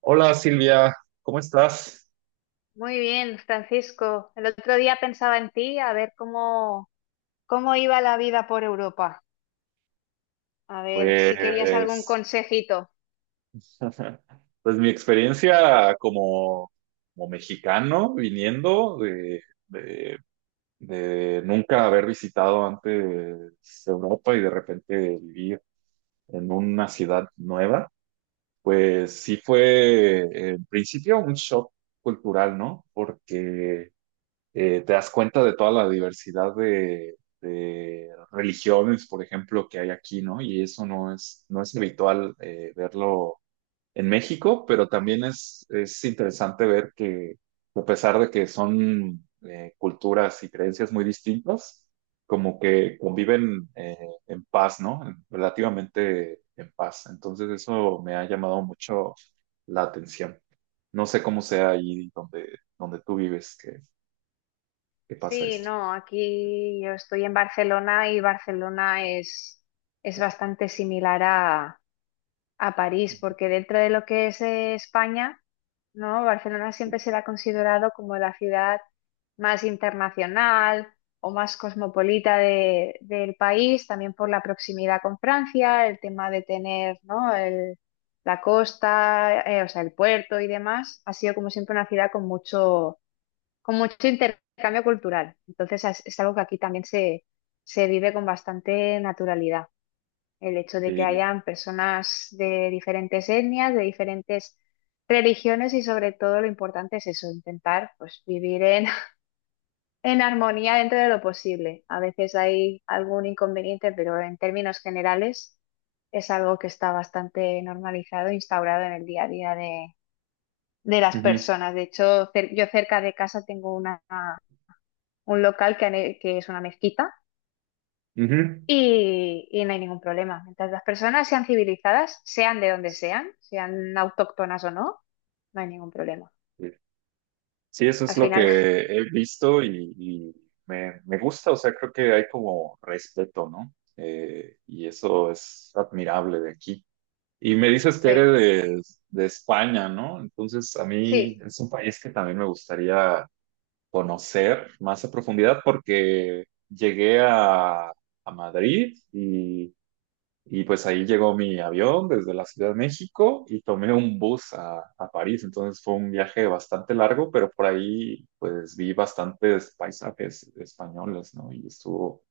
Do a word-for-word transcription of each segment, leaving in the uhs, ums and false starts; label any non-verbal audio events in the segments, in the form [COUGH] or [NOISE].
Hola Silvia, ¿cómo estás? Muy bien, Francisco. El otro día pensaba en ti, a ver cómo, cómo iba la vida por Europa. A ver si querías algún Pues, consejito. [LAUGHS] pues mi experiencia como, como mexicano viniendo de, de- de nunca haber visitado antes Europa y de repente vivir en una ciudad nueva, pues sí fue en principio un shock cultural, ¿no? Porque eh, te das cuenta de toda la diversidad de, de religiones, por ejemplo, que hay aquí, ¿no? Y eso no es, no es habitual eh, verlo en México, pero también es, es interesante ver que a pesar de que son eh, culturas y creencias muy distintas, como que conviven eh, en paz, ¿no? Relativamente en paz. Entonces eso me ha llamado mucho la atención. No sé cómo sea ahí donde, donde tú vives que, que pasa Sí, esto. no, aquí yo estoy en Barcelona y Barcelona es, es bastante similar a, a París, porque dentro de lo que es eh, España. No, Barcelona siempre se la ha considerado como la ciudad más internacional o más cosmopolita de- del país, también por la proximidad con Francia, el tema de tener, ¿no? el- la costa, eh, o sea, el puerto y demás, ha sido como siempre una ciudad con mucho, con mucho intercambio cultural. Entonces es, es algo que aquí también se, se vive con bastante naturalidad. El hecho de que Sí, hayan personas de diferentes etnias, de diferentes religiones y sobre todo lo importante es eso, intentar pues vivir en, [LAUGHS] en armonía dentro de lo posible. A veces hay algún inconveniente, pero en términos generales es algo que está bastante normalizado, instaurado en el día a día de, de las ujú, personas. De hecho, cer- yo cerca de casa tengo una, un local que, han he- que es una mezquita. ujú. Y, y no hay ningún problema. Mientras las personas sean civilizadas, sean de donde sean, sean autóctonas o no, no hay ningún problema. Eh, Sí, eso Al es lo final, que he visto y, y me, me gusta, o sea, creo que hay como respeto, ¿no? Eh, y eso es admirable de aquí. Y me dices [LAUGHS] que sí, eres de, de España, ¿no? Entonces, a mí sí, es un país que también me gustaría conocer más a profundidad porque llegué a, a Madrid y Y pues ahí llegó mi avión desde la Ciudad de México y tomé un bus a, a París. Entonces fue un viaje bastante largo, pero por ahí pues vi bastantes paisajes españoles, ¿no? Y estuvo,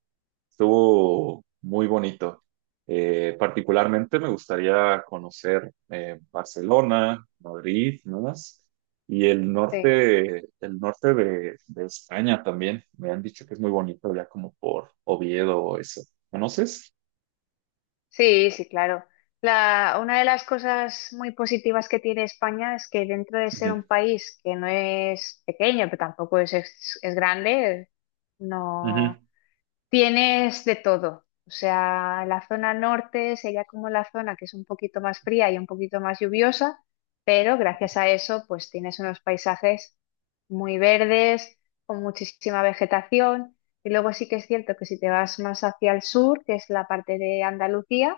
estuvo muy bonito. Eh, particularmente me gustaría conocer eh, Barcelona, Madrid, ¿no más? Y el sí, norte, el norte de, de España también. Me han dicho que es muy bonito ya como por Oviedo o eso. ¿Conoces? sí, sí, claro. La, una de las cosas muy positivas que tiene España es que dentro de ser un Ujú. país que no es pequeño, pero tampoco es, es, es grande, Ujú. no, tienes de todo. O sea, la zona norte sería como la zona que es un poquito más fría y un poquito más lluviosa, pero gracias a eso, pues tienes unos paisajes muy verdes, con muchísima vegetación. Y luego sí que es cierto que si te vas más hacia el sur, que es la parte de Andalucía,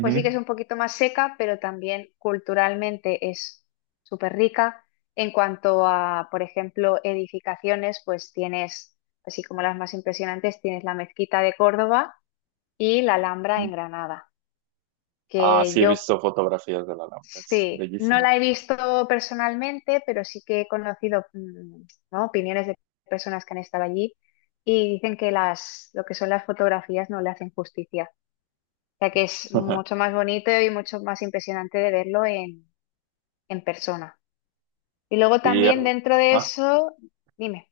pues sí que es un poquito más seca, pero también culturalmente es súper rica. En cuanto a, por ejemplo, edificaciones, pues tienes, así como las más impresionantes, tienes la Mezquita de Córdoba y la Alhambra en Ujú. Granada, Ah, que sí, he yo visto fotografías de la Alhambra, es sí, no bellísima. la he visto personalmente, pero sí que he conocido, mm, ¿no? opiniones de personas que han estado allí y dicen que las, lo que son las fotografías no le hacen justicia sea que es mucho [LAUGHS] más bonito y mucho más impresionante de verlo en, en persona. Y luego Sí, también dentro de ajá. eso, dime,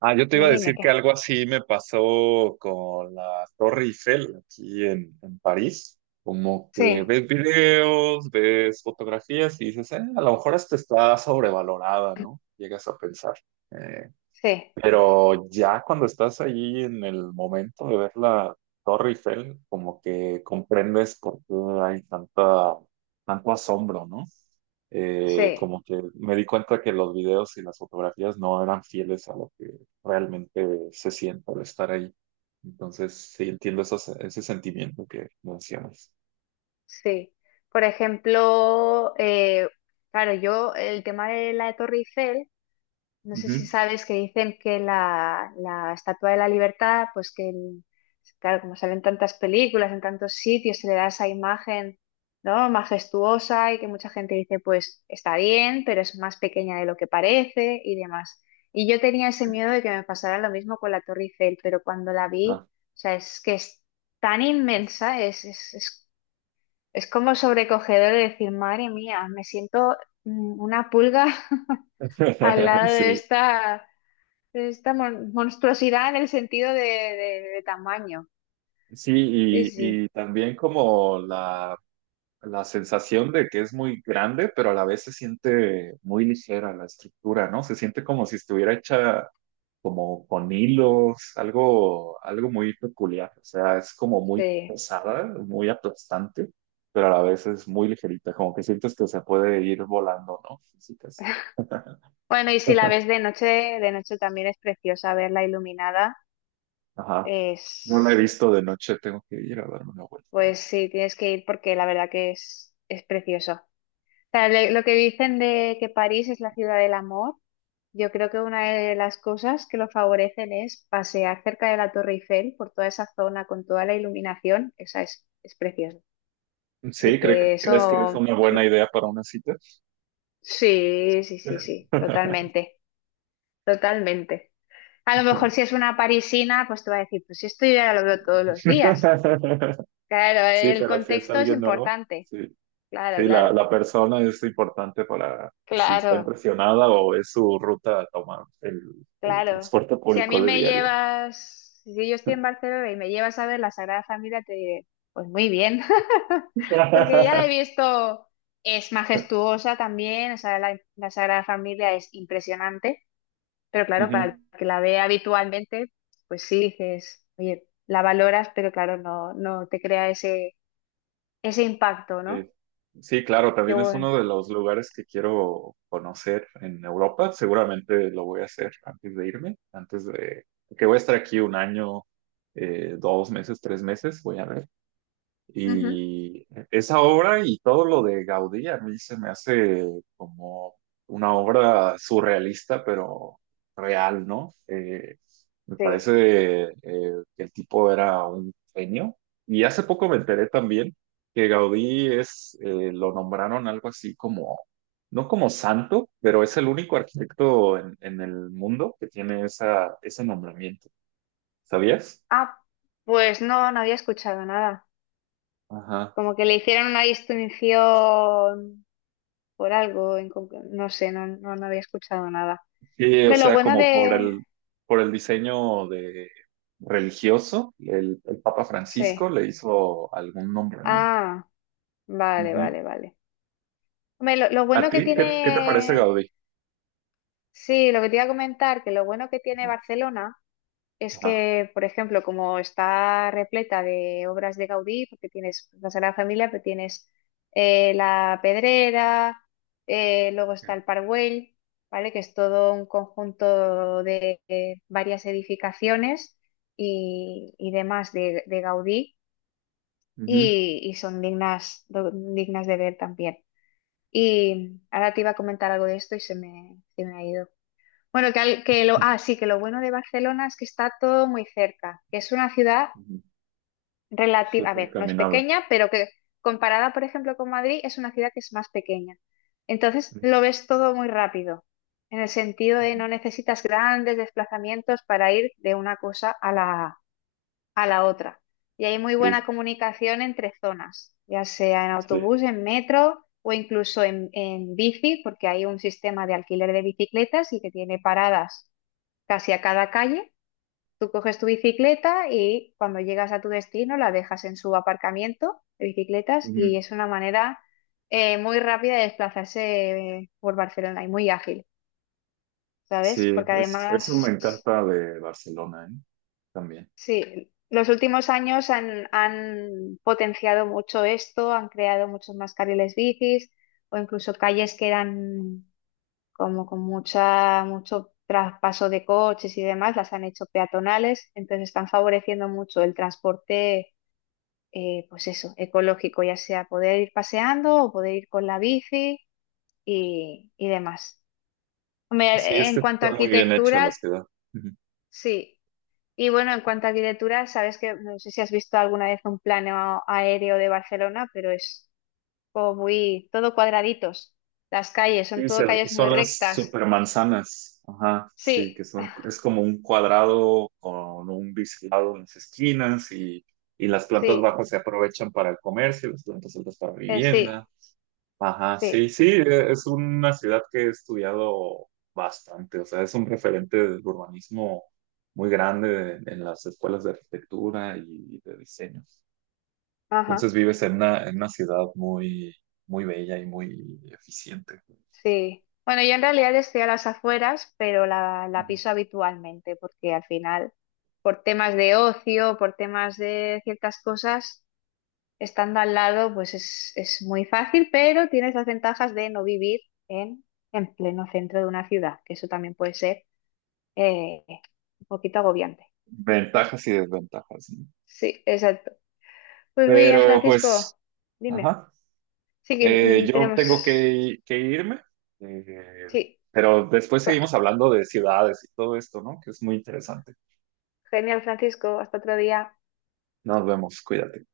Ah, yo te iba dime, a dime decir que qué. algo así me pasó con la Torre Eiffel aquí en, en París. Como que Sí, ves videos, ves fotografías y dices, "Eh, a lo mejor esta está sobrevalorada, ¿no? Llegas a pensar. eh, sí, Pero ya cuando estás ahí en el momento de ver la Torre Eiffel, como que comprendes por qué hay tanta, tanto asombro, ¿no? Eh, sí, Como que me di cuenta que los videos y las fotografías no eran fieles a lo que realmente se siente al estar ahí. Entonces, sí entiendo esos- ese sentimiento que mencionas. sí. Por ejemplo, eh, claro, yo el tema de la Torre Eiffel. No sé Ujú. si sabes que dicen que la, la Estatua de la Libertad, pues que, el- claro, como salen tantas películas, en tantos sitios, se le da esa imagen, ¿no? Majestuosa y que mucha gente dice, pues está bien, pero es más pequeña de lo que parece y demás. Y yo tenía ese miedo de que me pasara lo mismo con la Torre Eiffel, pero cuando la vi, Ah. o sea, es que es tan inmensa, es, es, es, es como sobrecogedor de decir, madre mía, me siento mm, una pulga [LAUGHS] al [LAUGHS] lado de Sí, esta esta mon- monstruosidad en el sentido de, de- de tamaño. sí, Sí, y, sí, y también como la La sensación de que es muy grande, pero a la vez se siente muy ligera la estructura, ¿no? Se siente como si estuviera hecha como con hilos, algo, algo muy peculiar. O sea, es como muy sí. pesada, muy aplastante, pero a la vez es muy ligerita, como que sientes que se puede ir volando, ¿no? Físicas. Bueno, y si la ves de noche, de noche también es preciosa verla iluminada. Ajá. No la he Es, visto de noche, tengo que ir a darme una vuelta. pues sí, tienes que ir porque la verdad que es, es precioso. O sea, le- lo que dicen de que París es la ciudad del amor, yo creo que una de las cosas que lo favorecen es pasear cerca de la Torre Eiffel por toda esa zona con toda la iluminación. Esa es, es preciosa. Así Sí, que ¿cre- ¿crees que es eso. una buena idea para una cita? Sí, sí, sí, sí, totalmente, totalmente. A lo mejor si es [LAUGHS] una parisina, pues te va a decir, pues esto yo ya lo veo todos los días. Claro, Sí, el pero si es contexto es alguien nuevo, importante. sí. Sí, Claro, la, claro, la persona es importante para si está claro, impresionada o es su ruta a tomar el, el claro. transporte Si a mí público de me diario, llevas, si yo estoy ¿no? en Barcelona y me llevas a ver la Sagrada Familia, te diré, pues muy bien, [LAUGHS] porque ya la he [LAUGHS] visto, es majestuosa también, o sea, la la Sagrada Familia es impresionante. Pero claro, para el Ujú. que la ve habitualmente, pues sí dices, oye, la valoras, pero claro, no, no te crea ese, ese impacto, Sí. ¿no? Sí, claro, Qué también es bueno. uno de los lugares que quiero conocer en Europa. Seguramente lo voy a hacer antes de irme, antes de que voy a estar aquí un año, eh, dos meses, tres meses, voy a ver. Ujú, Y esa obra y todo lo de Gaudí a mí se me hace como una obra surrealista, pero real, ¿no? Eh, me sí. parece eh, que el tipo era un genio. Y hace poco me enteré también que Gaudí es, eh, lo nombraron algo así como, no como santo, pero es el único arquitecto en, en el mundo que tiene esa, ese nombramiento. ¿Sabías? Ah, pues no, no había escuchado nada. Ajá. Como que le hicieron una distinción por algo, en conc- no sé, no, no, no había escuchado nada. Sí, o De lo sea, bueno como por de... el, por el diseño de religioso, el, el Papa Francisco Sí. le hizo algún nombramiento. Ah, vale, Ujú. vale, vale. Hombre, lo lo ¿A bueno que ti qué, qué te parece tiene... Gaudí? Sí, lo que te iba a comentar, que lo bueno que tiene Ajá. Barcelona es Ajá. que, por ejemplo, como está repleta de obras de Gaudí, porque tienes la Sagrada Familia, pero tienes eh, la Pedrera, eh, luego está el Parwell, ¿vale? Que es todo un conjunto de, eh, varias edificaciones y, y demás de, de Gaudí Ujú. y, y son dignas, do- dignas de ver también. Y ahora te iba a comentar algo de esto y se me, se me ha ido. Bueno, que, al- que lo, ah, sí, que lo bueno de Barcelona es que está todo muy cerca, que es una ciudad Ujú. relativa, a Súper ver, no es caminable. pequeña, pero que comparada, por ejemplo, con Madrid, es una ciudad que es más pequeña. Entonces, lo ves todo muy rápido, en el sentido de Ujú. no necesitas grandes desplazamientos para ir de una cosa a la, a la otra. Y hay muy buena Sí, comunicación entre zonas, ya sea en sí. autobús, en metro o incluso en en bici, porque hay un sistema de alquiler de bicicletas y que tiene paradas casi a cada calle. Tú coges tu bicicleta y cuando llegas a tu destino la dejas en su aparcamiento de bicicletas y Ujú. es una manera eh, muy rápida de desplazarse eh, por Barcelona y muy ágil, ¿sabes? Sí, Porque es, eso me además, encanta de Barcelona, ¿eh? También. sí, los últimos años han, han potenciado mucho esto, han creado muchos más carriles bicis o incluso calles que eran como con mucha, mucho traspaso de coches y demás, las han hecho peatonales, entonces están favoreciendo mucho el transporte, eh, pues eso, ecológico, ya sea poder ir paseando o poder ir con la bici y, y demás. Sí, Hombre, es en que cuanto a está muy bien hecha la arquitectura, ciudad. sí. Y bueno, en cuanto a arquitectura, sabes que no sé si has visto alguna vez un plano aéreo de Barcelona, pero es como muy todo cuadraditos. Las calles son Sí, se- todo calles muy son las rectas. supermanzanas. Ajá, sí, Sí, que son, es como un cuadrado con un biselado en las esquinas y, y las plantas sí, bajas se aprovechan para el comercio, las plantas altas para eh, vivienda. sí. Ajá, sí, Sí, sí, e- es una ciudad que he estudiado bastante, o sea, es un referente del urbanismo muy grande en, en las escuelas de arquitectura y de diseño. Entonces ajá, vives en una, en una ciudad muy, muy bella y muy eficiente. sí. Bueno, yo en realidad estoy a las afueras, pero la, la Ujú. piso habitualmente, porque al final, por temas de ocio, por temas de ciertas cosas, estando al lado, pues es, es muy fácil, pero tienes las ventajas de no vivir en, en pleno centro de una ciudad, que eso también puede ser eh, un poquito agobiante. Ventajas y desventajas, ¿no? Sí, exacto. Pues muy bien, Pero pues, Francisco, dime. ajá, Sí que eh, mm, yo tengo tenemos... que, que irme, eh, Sí, pero después co- seguimos hablando de ciudades y todo esto, ¿no? Que es muy interesante. genial, Francisco, hasta otro día. Nos vemos, cuídate.